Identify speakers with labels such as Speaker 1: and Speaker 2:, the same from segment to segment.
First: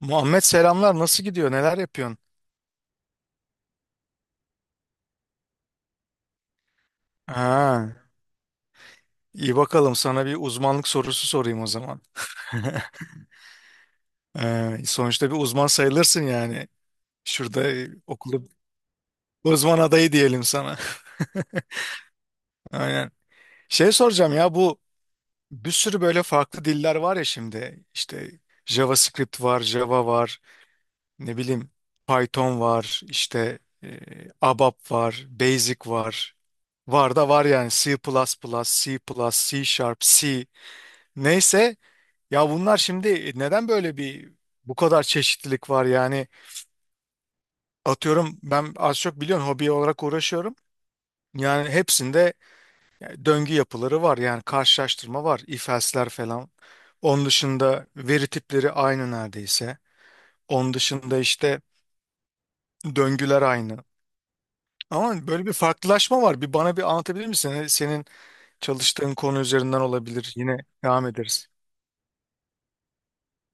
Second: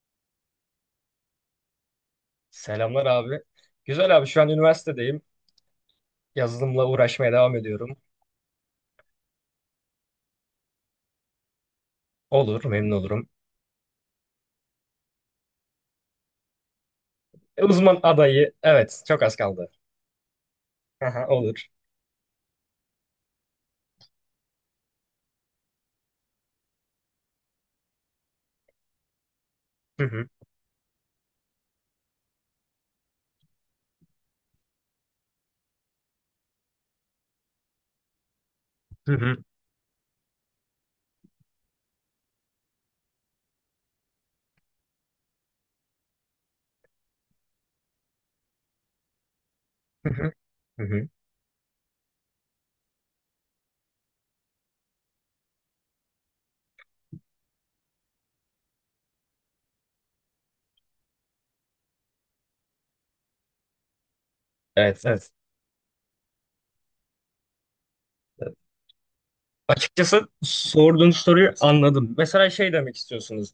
Speaker 1: Muhammed, selamlar. Nasıl gidiyor? Neler yapıyorsun?
Speaker 2: Selamlar abi. Güzel abi, şu an üniversitedeyim. Yazılımla uğraşmaya devam ediyorum.
Speaker 1: Ha, iyi bakalım. Sana bir uzmanlık sorusu sorayım o zaman.
Speaker 2: Olur, memnun olurum.
Speaker 1: Sonuçta bir uzman sayılırsın yani. Şurada
Speaker 2: E, uzman
Speaker 1: okulda
Speaker 2: adayı, evet, çok az kaldı.
Speaker 1: uzman adayı diyelim sana.
Speaker 2: Aha, olur.
Speaker 1: Aynen. Şey soracağım ya, bu bir sürü böyle farklı diller var ya şimdi. İşte JavaScript var,
Speaker 2: Hı
Speaker 1: Java
Speaker 2: hı.
Speaker 1: var, ne bileyim Python var, işte ABAP var, Basic var. Var da var yani C++, C++,
Speaker 2: Hı hı.
Speaker 1: C Sharp, C. Neyse ya, bunlar şimdi neden böyle bir bu kadar çeşitlilik var yani? Atıyorum, ben az çok biliyorsun hobi olarak
Speaker 2: Hı hı.
Speaker 1: uğraşıyorum.
Speaker 2: Hı hı.
Speaker 1: Yani hepsinde döngü yapıları var, yani karşılaştırma var, if else'ler falan. Onun dışında veri tipleri aynı neredeyse. Onun dışında işte döngüler aynı.
Speaker 2: Evet,
Speaker 1: Ama
Speaker 2: evet.
Speaker 1: böyle bir farklılaşma var. Bana bir anlatabilir misin? Hani senin çalıştığın konu üzerinden
Speaker 2: Açıkçası
Speaker 1: olabilir. Yine devam
Speaker 2: sorduğun
Speaker 1: ederiz.
Speaker 2: soruyu anladım. Mesela şey demek istiyorsunuz.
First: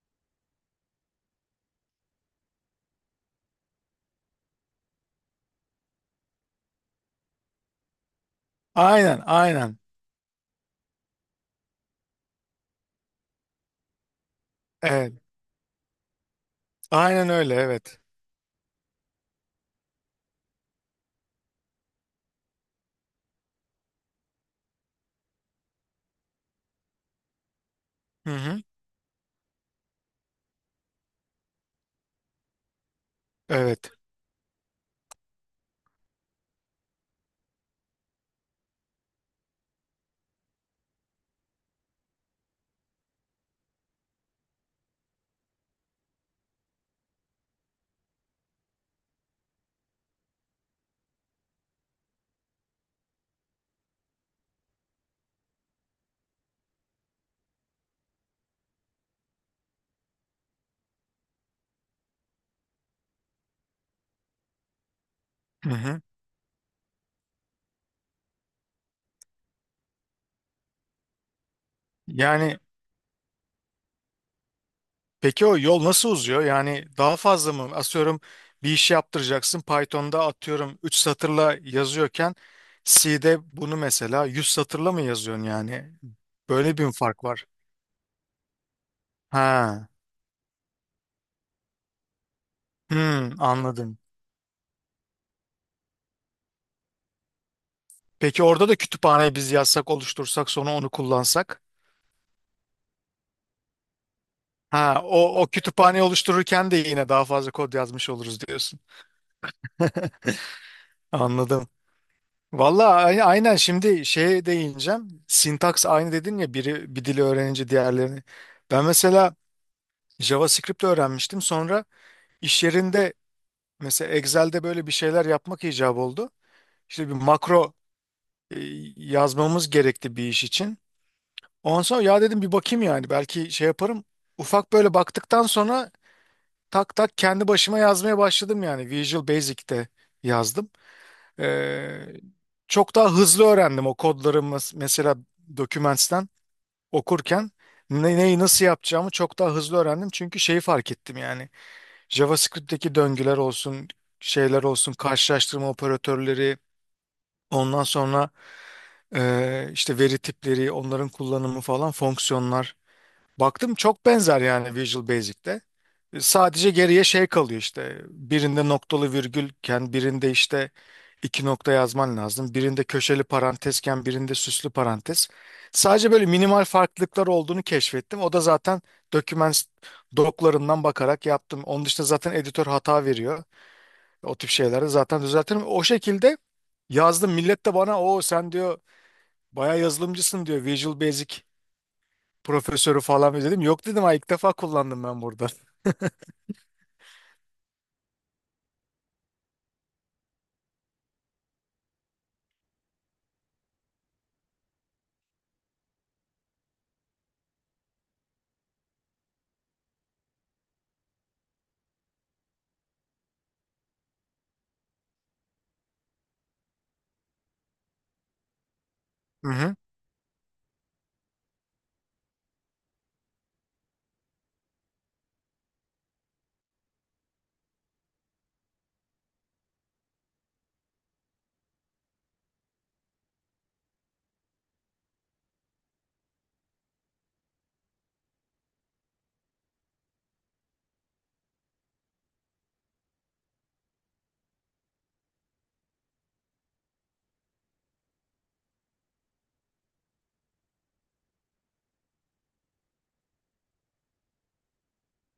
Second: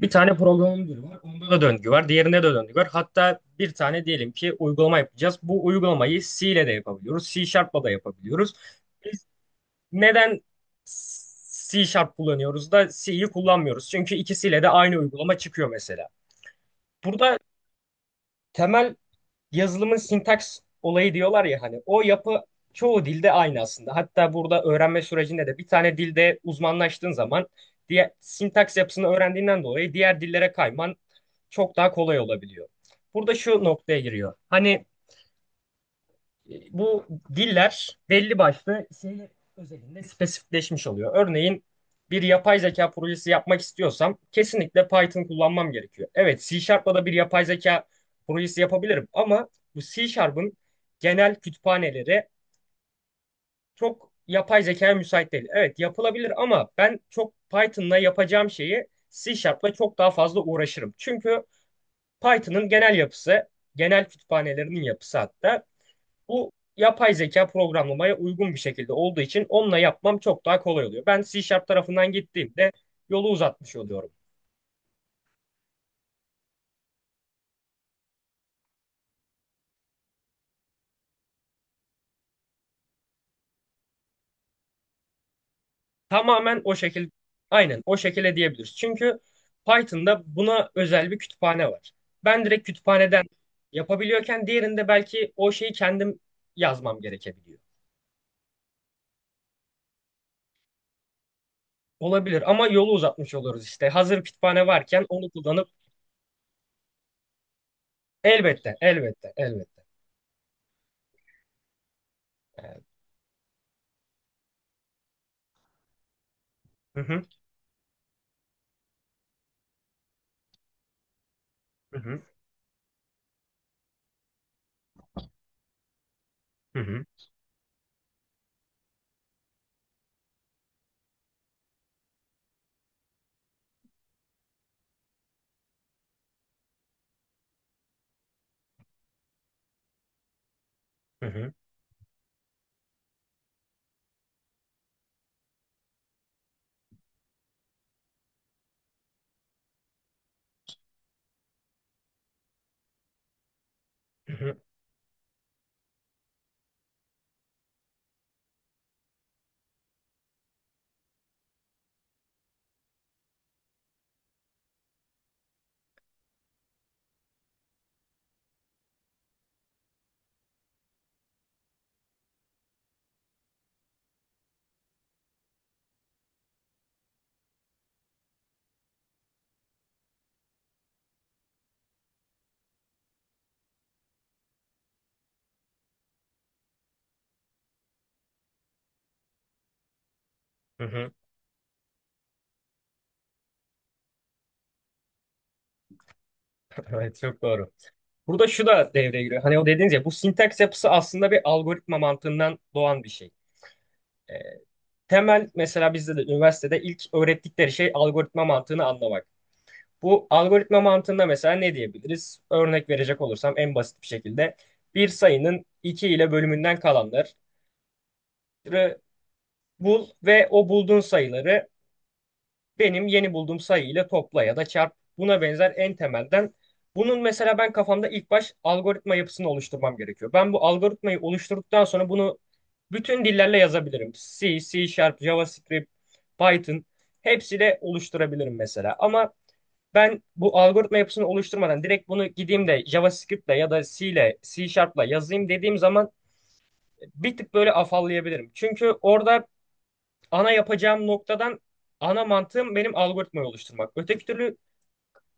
Speaker 2: Bir tane programın dili var. Onda da döngü var. Diğerinde de döngü var. Hatta bir tane diyelim ki uygulama yapacağız. Bu uygulamayı C ile de yapabiliyoruz. C Sharp'la da yapabiliyoruz.
Speaker 1: Aynen, aynen.
Speaker 2: Neden C Sharp kullanıyoruz da C'yi kullanmıyoruz? Çünkü ikisiyle de aynı
Speaker 1: Evet.
Speaker 2: uygulama çıkıyor mesela.
Speaker 1: Aynen
Speaker 2: Burada
Speaker 1: öyle, evet.
Speaker 2: temel yazılımın sintaks olayı diyorlar ya, hani o yapı çoğu dilde aynı aslında. Hatta burada öğrenme sürecinde de bir tane dilde uzmanlaştığın zaman diğer
Speaker 1: Hı hı.
Speaker 2: sintaks yapısını öğrendiğinden dolayı diğer dillere kayman çok daha kolay olabiliyor. Burada şu
Speaker 1: Evet.
Speaker 2: noktaya giriyor. Hani bu diller belli başlı şey özelinde spesifikleşmiş oluyor. Örneğin bir yapay zeka projesi yapmak istiyorsam kesinlikle Python kullanmam gerekiyor. Evet, C Sharp'la da bir yapay zeka projesi yapabilirim ama bu C Sharp'ın genel kütüphaneleri çok yapay zekaya müsait değil. Evet, yapılabilir ama ben çok Python'la yapacağım şeyi C Sharp'la çok daha fazla uğraşırım. Çünkü Python'ın genel yapısı, genel kütüphanelerinin yapısı hatta
Speaker 1: Hı hı.
Speaker 2: bu yapay zeka programlamaya uygun bir şekilde olduğu için onunla yapmam çok daha kolay oluyor. Ben C Sharp tarafından
Speaker 1: Yani
Speaker 2: gittiğimde yolu uzatmış oluyorum.
Speaker 1: peki o yol nasıl uzuyor? Yani daha fazla mı? Atıyorum bir iş yaptıracaksın. Python'da atıyorum 3 satırla yazıyorken C'de bunu mesela 100 satırla mı yazıyorsun yani?
Speaker 2: Tamamen o
Speaker 1: Böyle bir mi
Speaker 2: şekil,
Speaker 1: fark var?
Speaker 2: aynen o şekilde diyebiliriz. Çünkü
Speaker 1: Ha.
Speaker 2: Python'da buna özel bir kütüphane var. Ben direkt kütüphaneden
Speaker 1: Hmm, anladım.
Speaker 2: yapabiliyorken diğerinde belki o şeyi kendim yazmam gerekebiliyor.
Speaker 1: Peki orada da kütüphaneyi biz yazsak, oluştursak, sonra onu kullansak?
Speaker 2: Olabilir ama yolu uzatmış oluruz işte. Hazır kütüphane
Speaker 1: Ha,
Speaker 2: varken onu
Speaker 1: o
Speaker 2: kullanıp
Speaker 1: kütüphaneyi oluştururken de yine daha fazla kod yazmış oluruz
Speaker 2: elbette,
Speaker 1: diyorsun.
Speaker 2: elbette, elbette.
Speaker 1: Anladım.
Speaker 2: Evet.
Speaker 1: Valla aynen, şimdi şeye değineceğim. Sintaks aynı dedin ya, biri
Speaker 2: Hı
Speaker 1: bir dili
Speaker 2: hı,
Speaker 1: öğrenince diğerlerini. Ben mesela JavaScript öğrenmiştim. Sonra
Speaker 2: hı hı,
Speaker 1: iş yerinde mesela Excel'de böyle bir şeyler yapmak icap oldu.
Speaker 2: hı hı,
Speaker 1: İşte bir makro e, yazmamız gerekti bir iş için. Ondan sonra ya dedim, bir bakayım yani, belki şey yaparım. Ufak böyle baktıktan sonra tak tak kendi başıma yazmaya başladım, yani Visual Basic'te yazdım.
Speaker 2: hı hı,
Speaker 1: Ee, Çok daha hızlı öğrendim o kodları, mesela dokümentten okurken neyi nasıl yapacağımı çok daha hızlı öğrendim. Çünkü şeyi fark ettim yani, JavaScript'teki döngüler olsun,
Speaker 2: hı hı,
Speaker 1: şeyler olsun, karşılaştırma operatörleri, ondan sonra işte veri tipleri, onların kullanımı falan, fonksiyonlar. Baktım çok benzer yani Visual Basic'te. E, Sadece geriye şey kalıyor, işte birinde noktalı virgülken birinde işte iki nokta yazman lazım. Birinde köşeli parantezken birinde süslü parantez. Sadece böyle minimal farklılıklar olduğunu keşfettim. O da zaten doküman doklarından bakarak yaptım. Onun dışında zaten editör hata veriyor. O tip şeyleri zaten düzeltirim. O şekilde yazdım. Millet de bana o sen diyor, bayağı yazılımcısın diyor,
Speaker 2: hı
Speaker 1: Visual
Speaker 2: hı.
Speaker 1: Basic profesörü falan mı, dedim. Yok dedim, ha ilk defa kullandım ben burada.
Speaker 2: Evet, çok doğru. Burada şu da devreye giriyor. Hani o dediğiniz ya, bu sintaks yapısı aslında bir algoritma mantığından doğan bir şey. Ee, Temel mesela bizde de üniversitede ilk öğrettikleri şey algoritma mantığını anlamak. Bu algoritma mantığında mesela ne diyebiliriz? Örnek verecek olursam en basit bir şekilde bir sayının 2 ile bölümünden kalanları
Speaker 1: Hı hı.
Speaker 2: bul ve o bulduğun sayıları benim yeni bulduğum sayı ile topla ya da çarp, buna benzer en temelden. Bunun mesela ben kafamda ilk baş algoritma yapısını oluşturmam gerekiyor. Ben bu algoritmayı oluşturduktan sonra bunu bütün dillerle yazabilirim. C, C Sharp, JavaScript, Python, hepsiyle oluşturabilirim mesela. Ama ben bu algoritma yapısını oluşturmadan direkt bunu gideyim de JavaScript'le ya da C ile C Sharp'la yazayım dediğim zaman bir tık böyle afallayabilirim. Çünkü orada ana yapacağım noktadan ana mantığım benim algoritmayı oluşturmak. Öteki türlü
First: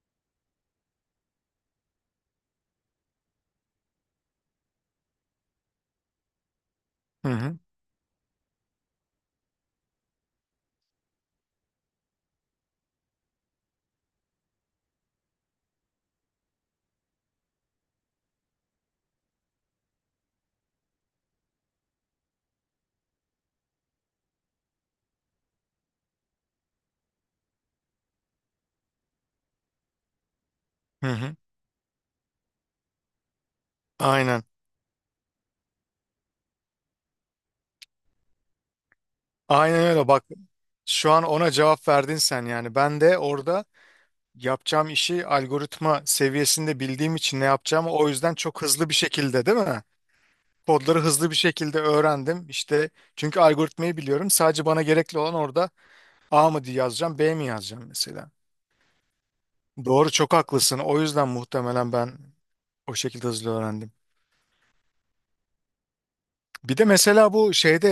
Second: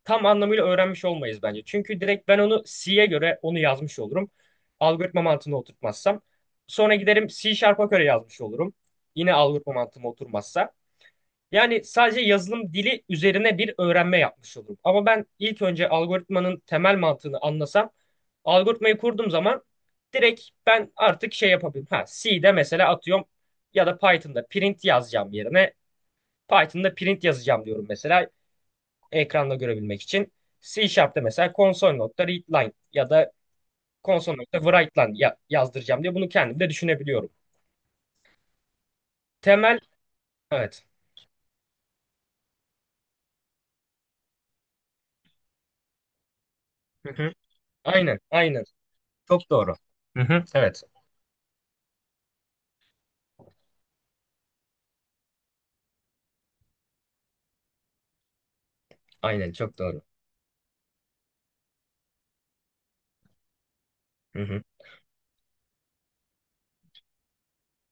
Speaker 2: tam anlamıyla öğrenmiş olmayız bence. Çünkü direkt ben onu C'ye göre onu yazmış olurum. Algoritma mantığını oturtmazsam. Sonra giderim
Speaker 1: Hı
Speaker 2: C
Speaker 1: hı.
Speaker 2: Sharp'a göre yazmış olurum. Yine algoritma mantığım oturmazsa. Yani sadece yazılım dili üzerine bir öğrenme yapmış olurum. Ama ben ilk önce algoritmanın temel mantığını anlasam, algoritmayı kurduğum zaman direkt ben artık şey yapabilirim. Ha, C'de mesela atıyorum ya da Python'da print yazacağım yerine Python'da print yazacağım diyorum mesela ekranda görebilmek için. C
Speaker 1: Hı
Speaker 2: Sharp'ta
Speaker 1: hı.
Speaker 2: mesela console.readline ya da
Speaker 1: Aynen.
Speaker 2: console.writeline ya yazdıracağım diye bunu kendim de düşünebiliyorum. Temel,
Speaker 1: Aynen öyle bak.
Speaker 2: evet.
Speaker 1: Şu an ona cevap verdin sen yani. Ben de orada yapacağım işi algoritma seviyesinde
Speaker 2: Hı
Speaker 1: bildiğim
Speaker 2: hı.
Speaker 1: için ne yapacağımı o
Speaker 2: Aynen,
Speaker 1: yüzden çok
Speaker 2: aynen.
Speaker 1: hızlı bir şekilde,
Speaker 2: Çok
Speaker 1: değil
Speaker 2: doğru.
Speaker 1: mi?
Speaker 2: Hı hı. Evet,
Speaker 1: Kodları hızlı bir şekilde öğrendim. İşte çünkü algoritmayı biliyorum. Sadece bana gerekli olan orada A mı diye yazacağım, B mi yazacağım mesela.
Speaker 2: aynen çok doğru.
Speaker 1: Doğru, çok haklısın. O yüzden muhtemelen ben o şekilde hızlı öğrendim.
Speaker 2: Hı hı.
Speaker 1: Bir de mesela bu şeyde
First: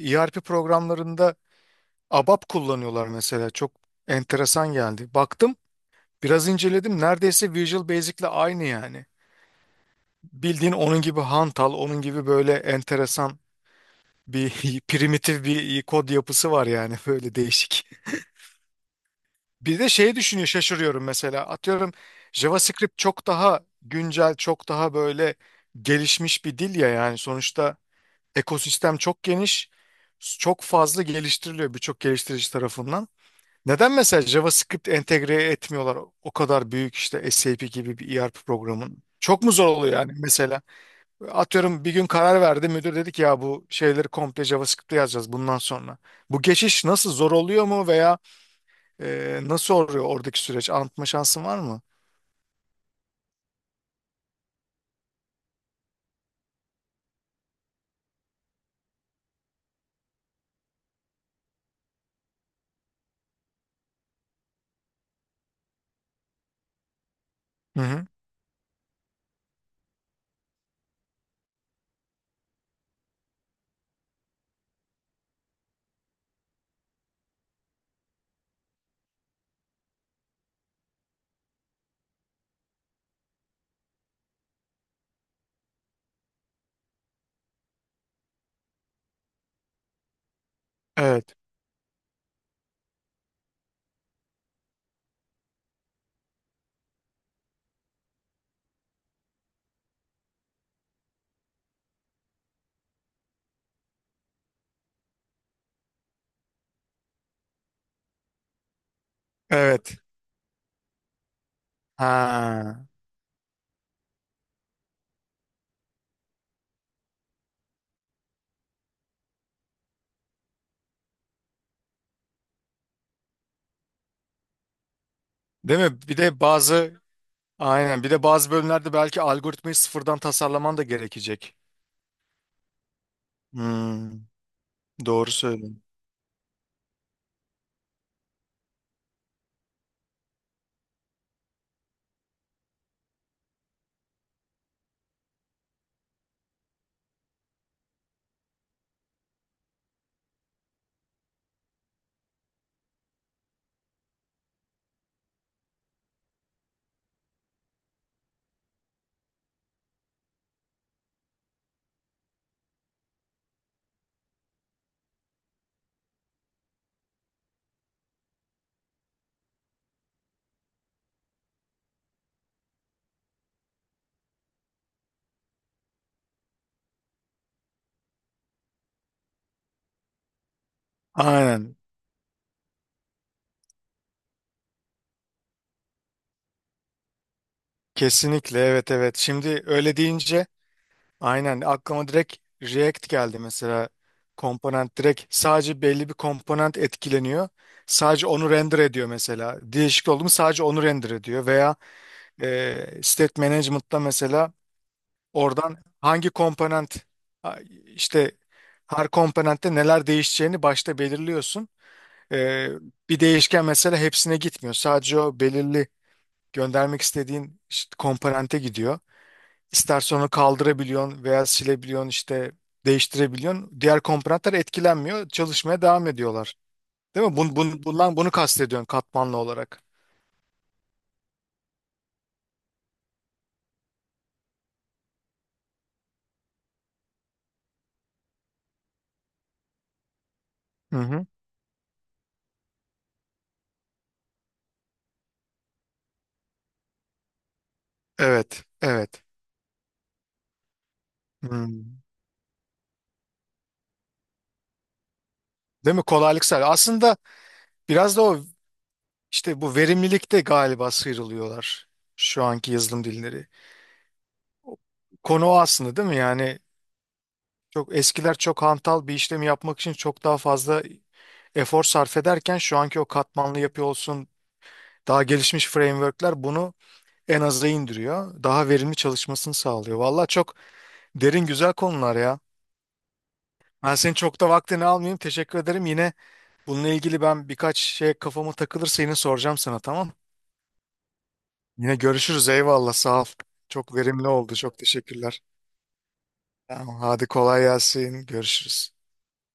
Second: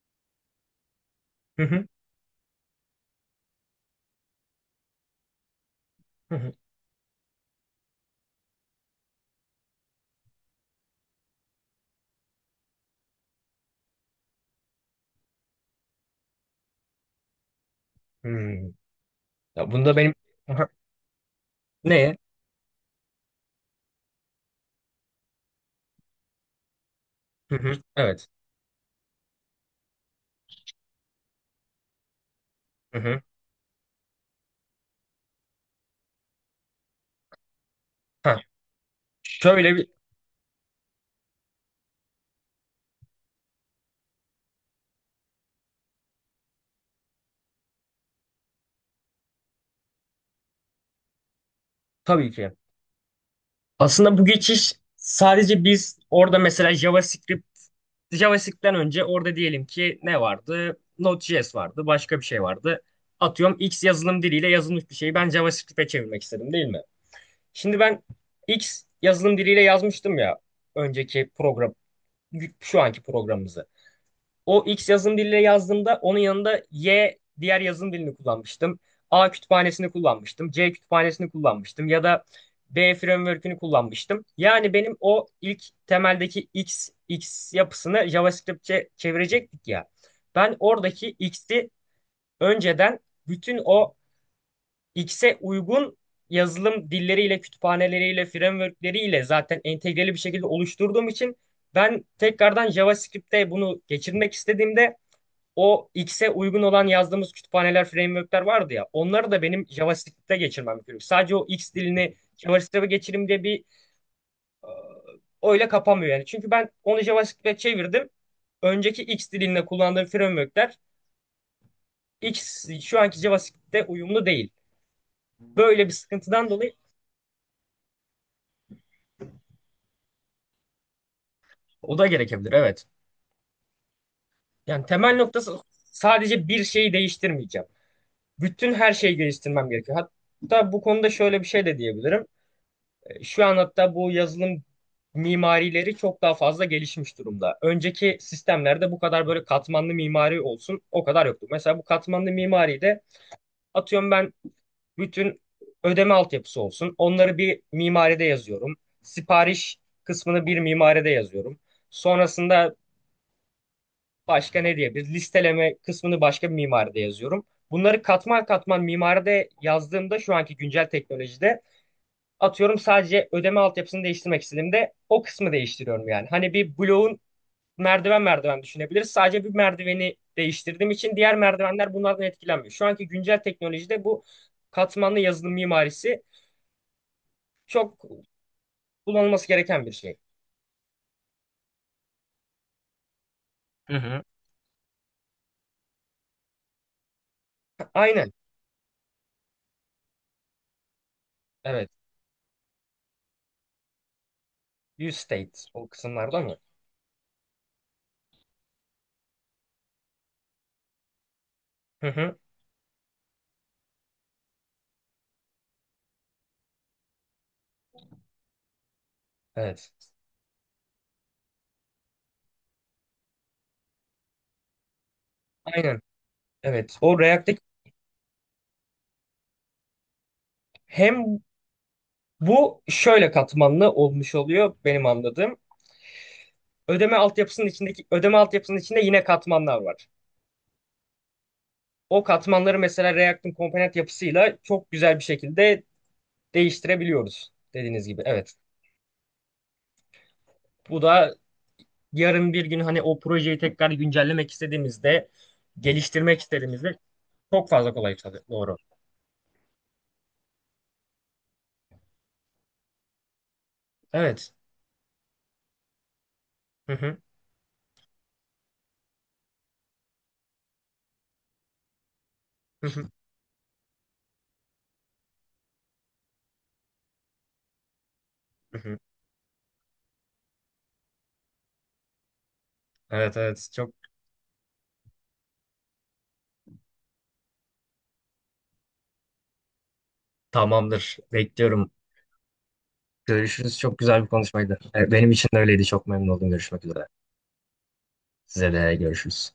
Speaker 1: ERP programlarında
Speaker 2: Hı hı.
Speaker 1: ABAP kullanıyorlar mesela. Çok enteresan geldi. Baktım,
Speaker 2: Hı
Speaker 1: biraz
Speaker 2: hı.
Speaker 1: inceledim. Neredeyse Visual Basic'le aynı yani. Bildiğin onun gibi hantal, onun gibi böyle enteresan bir primitif bir kod yapısı var yani böyle değişik.
Speaker 2: Hmm. Ya
Speaker 1: Bir de
Speaker 2: bunda benim.
Speaker 1: şey düşünüyor
Speaker 2: Aha.
Speaker 1: şaşırıyorum, mesela atıyorum
Speaker 2: Ne?
Speaker 1: JavaScript çok daha güncel, çok daha böyle gelişmiş bir dil ya yani,
Speaker 2: Hı
Speaker 1: sonuçta
Speaker 2: hı. Evet.
Speaker 1: ekosistem çok geniş, çok fazla geliştiriliyor birçok geliştirici
Speaker 2: Hı
Speaker 1: tarafından.
Speaker 2: hı.
Speaker 1: Neden mesela JavaScript entegre etmiyorlar o kadar büyük işte SAP gibi bir
Speaker 2: Ha.
Speaker 1: ERP programın? Çok mu
Speaker 2: Şöyle
Speaker 1: zor
Speaker 2: bir.
Speaker 1: oluyor yani mesela? Atıyorum bir gün karar verdi müdür, dedi ki ya bu şeyleri komple JavaScript'te yazacağız bundan sonra. Bu geçiş nasıl, zor oluyor mu, veya nasıl oluyor oradaki süreç? Anlatma şansın var mı?
Speaker 2: Tabii ki. Aslında bu geçiş sadece biz orada mesela JavaScript'ten önce orada diyelim ki ne vardı? Node.js vardı, başka bir şey vardı. Atıyorum X yazılım diliyle yazılmış bir şeyi ben JavaScript'e çevirmek istedim değil mi? Şimdi
Speaker 1: Hı
Speaker 2: ben
Speaker 1: hı.
Speaker 2: X yazılım diliyle yazmıştım ya, önceki program, şu anki programımızı. O X yazım diliyle yazdığımda onun yanında Y diğer yazım dilini kullanmıştım. A kütüphanesini kullanmıştım. C kütüphanesini kullanmıştım. Ya da B framework'ünü kullanmıştım. Yani benim o ilk temeldeki X yapısını JavaScript'e çevirecektik ya. Ben oradaki
Speaker 1: Evet.
Speaker 2: X'i önceden bütün o X'e uygun yazılım dilleriyle, kütüphaneleriyle, framework'leriyle zaten entegreli bir şekilde oluşturduğum için ben tekrardan JavaScript'te bunu geçirmek istediğimde o X'e uygun olan yazdığımız kütüphaneler, framework'ler vardı ya. Onları da benim
Speaker 1: Evet.
Speaker 2: JavaScript'te geçirmem gerekiyor. Sadece o X dilini
Speaker 1: Ha.
Speaker 2: JavaScript'e geçireyim diye bir e, öyle kapamıyor yani. Çünkü ben onu JavaScript'e çevirdim. Önceki X dilinde kullandığım framework'ler X şu anki JavaScript'te uyumlu değil.
Speaker 1: Değil
Speaker 2: Böyle bir
Speaker 1: mi? Bir de
Speaker 2: sıkıntıdan dolayı
Speaker 1: bazı aynen bir de bazı bölümlerde belki algoritmayı sıfırdan tasarlaman da gerekecek.
Speaker 2: o da gerekebilir, evet.
Speaker 1: Hmm,
Speaker 2: Yani temel
Speaker 1: doğru
Speaker 2: noktası
Speaker 1: söylüyorsun.
Speaker 2: sadece bir şeyi değiştirmeyeceğim. Bütün her şeyi geliştirmem gerekiyor. Hatta bu konuda şöyle bir şey de diyebilirim. Şu an hatta bu yazılım mimarileri çok daha fazla gelişmiş durumda. Önceki sistemlerde bu kadar böyle katmanlı mimari olsun o kadar yoktu. Mesela bu katmanlı mimari de atıyorum ben bütün ödeme altyapısı olsun. Onları bir mimaride yazıyorum. Sipariş kısmını bir mimaride yazıyorum. Sonrasında başka ne diyebiliriz? Listeleme kısmını başka bir mimaride yazıyorum. Bunları katman katman mimaride yazdığımda şu anki güncel teknolojide atıyorum sadece ödeme altyapısını değiştirmek istediğimde o kısmı değiştiriyorum yani. Hani bir bloğun merdiven merdiven düşünebiliriz. Sadece bir merdiveni değiştirdiğim için diğer
Speaker 1: Aynen.
Speaker 2: merdivenler bunlardan etkilenmiyor. Şu anki güncel teknolojide bu katmanlı yazılım mimarisi çok
Speaker 1: Kesinlikle, evet, evet.
Speaker 2: kullanılması
Speaker 1: Şimdi
Speaker 2: gereken bir
Speaker 1: öyle
Speaker 2: şey.
Speaker 1: deyince aynen aklıma direkt React geldi mesela.
Speaker 2: Hı hı.
Speaker 1: Komponent, direkt sadece belli bir komponent etkileniyor. Sadece
Speaker 2: Aynen.
Speaker 1: onu render ediyor mesela. Değişik oldu mu sadece onu render ediyor. Veya
Speaker 2: Evet.
Speaker 1: state management'ta mesela
Speaker 2: View state
Speaker 1: oradan
Speaker 2: o
Speaker 1: hangi
Speaker 2: kısımlarda mı?
Speaker 1: komponent a- işte her komponentte neler değişeceğini başta belirliyorsun.
Speaker 2: Hı hı.
Speaker 1: E, Bir değişken mesela hepsine gitmiyor. Sadece o belirli göndermek istediğin işte komponente gidiyor.
Speaker 2: Evet.
Speaker 1: İstersen onu kaldırabiliyorsun veya silebiliyorsun, işte değiştirebiliyorsun. Diğer komponentler etkilenmiyor. Çalışmaya
Speaker 2: Aynen.
Speaker 1: devam ediyorlar.
Speaker 2: Evet. O
Speaker 1: Değil mi? Bun,
Speaker 2: React'teki
Speaker 1: bun, bundan bunu kastediyorsun, katmanlı olarak.
Speaker 2: hem bu şöyle katmanlı olmuş oluyor, benim anladığım. Ödeme altyapısının içindeki ödeme altyapısının içinde yine katmanlar var.
Speaker 1: Hı hı.
Speaker 2: O katmanları mesela React'ın komponent yapısıyla çok güzel bir şekilde değiştirebiliyoruz, dediğiniz gibi. Evet.
Speaker 1: Evet, evet.
Speaker 2: Bu da
Speaker 1: Hmm.
Speaker 2: yarın bir gün hani o projeyi tekrar güncellemek istediğimizde,
Speaker 1: Değil mi?
Speaker 2: geliştirmek
Speaker 1: Kolaylık sağlıyor.
Speaker 2: istediğimizde
Speaker 1: Aslında
Speaker 2: çok fazla kolay.
Speaker 1: biraz da o
Speaker 2: Kolaylık. Doğru.
Speaker 1: işte bu verimlilikte galiba sıyrılıyorlar şu anki yazılım dilleri.
Speaker 2: Evet.
Speaker 1: O konu o aslında, değil mi? Yani
Speaker 2: Hı hı.
Speaker 1: çok eskiler çok hantal bir işlemi yapmak için çok daha fazla efor sarf ederken, şu
Speaker 2: Hı
Speaker 1: anki o
Speaker 2: hı.
Speaker 1: katmanlı yapı olsun, daha gelişmiş frameworkler bunu en aza indiriyor. Daha
Speaker 2: Hı
Speaker 1: verimli
Speaker 2: hı.
Speaker 1: çalışmasını sağlıyor. Valla çok derin güzel konular ya.
Speaker 2: Evet, evet, çok.
Speaker 1: Ben senin çok da vaktini almayayım. Teşekkür ederim. Yine bununla ilgili ben birkaç şey kafama takılırsa yine soracağım sana, tamam?
Speaker 2: Tamamdır. Bekliyorum.
Speaker 1: Yine görüşürüz. Eyvallah, sağ ol.
Speaker 2: Görüşürüz.
Speaker 1: Çok
Speaker 2: Çok güzel bir
Speaker 1: verimli oldu.
Speaker 2: konuşmaydı.
Speaker 1: Çok
Speaker 2: Evet, benim
Speaker 1: teşekkürler.
Speaker 2: için de öyleydi. Çok memnun oldum. Görüşmek
Speaker 1: Tamam,
Speaker 2: üzere.
Speaker 1: hadi kolay gelsin.
Speaker 2: Size
Speaker 1: Görüşürüz.
Speaker 2: de görüşürüz.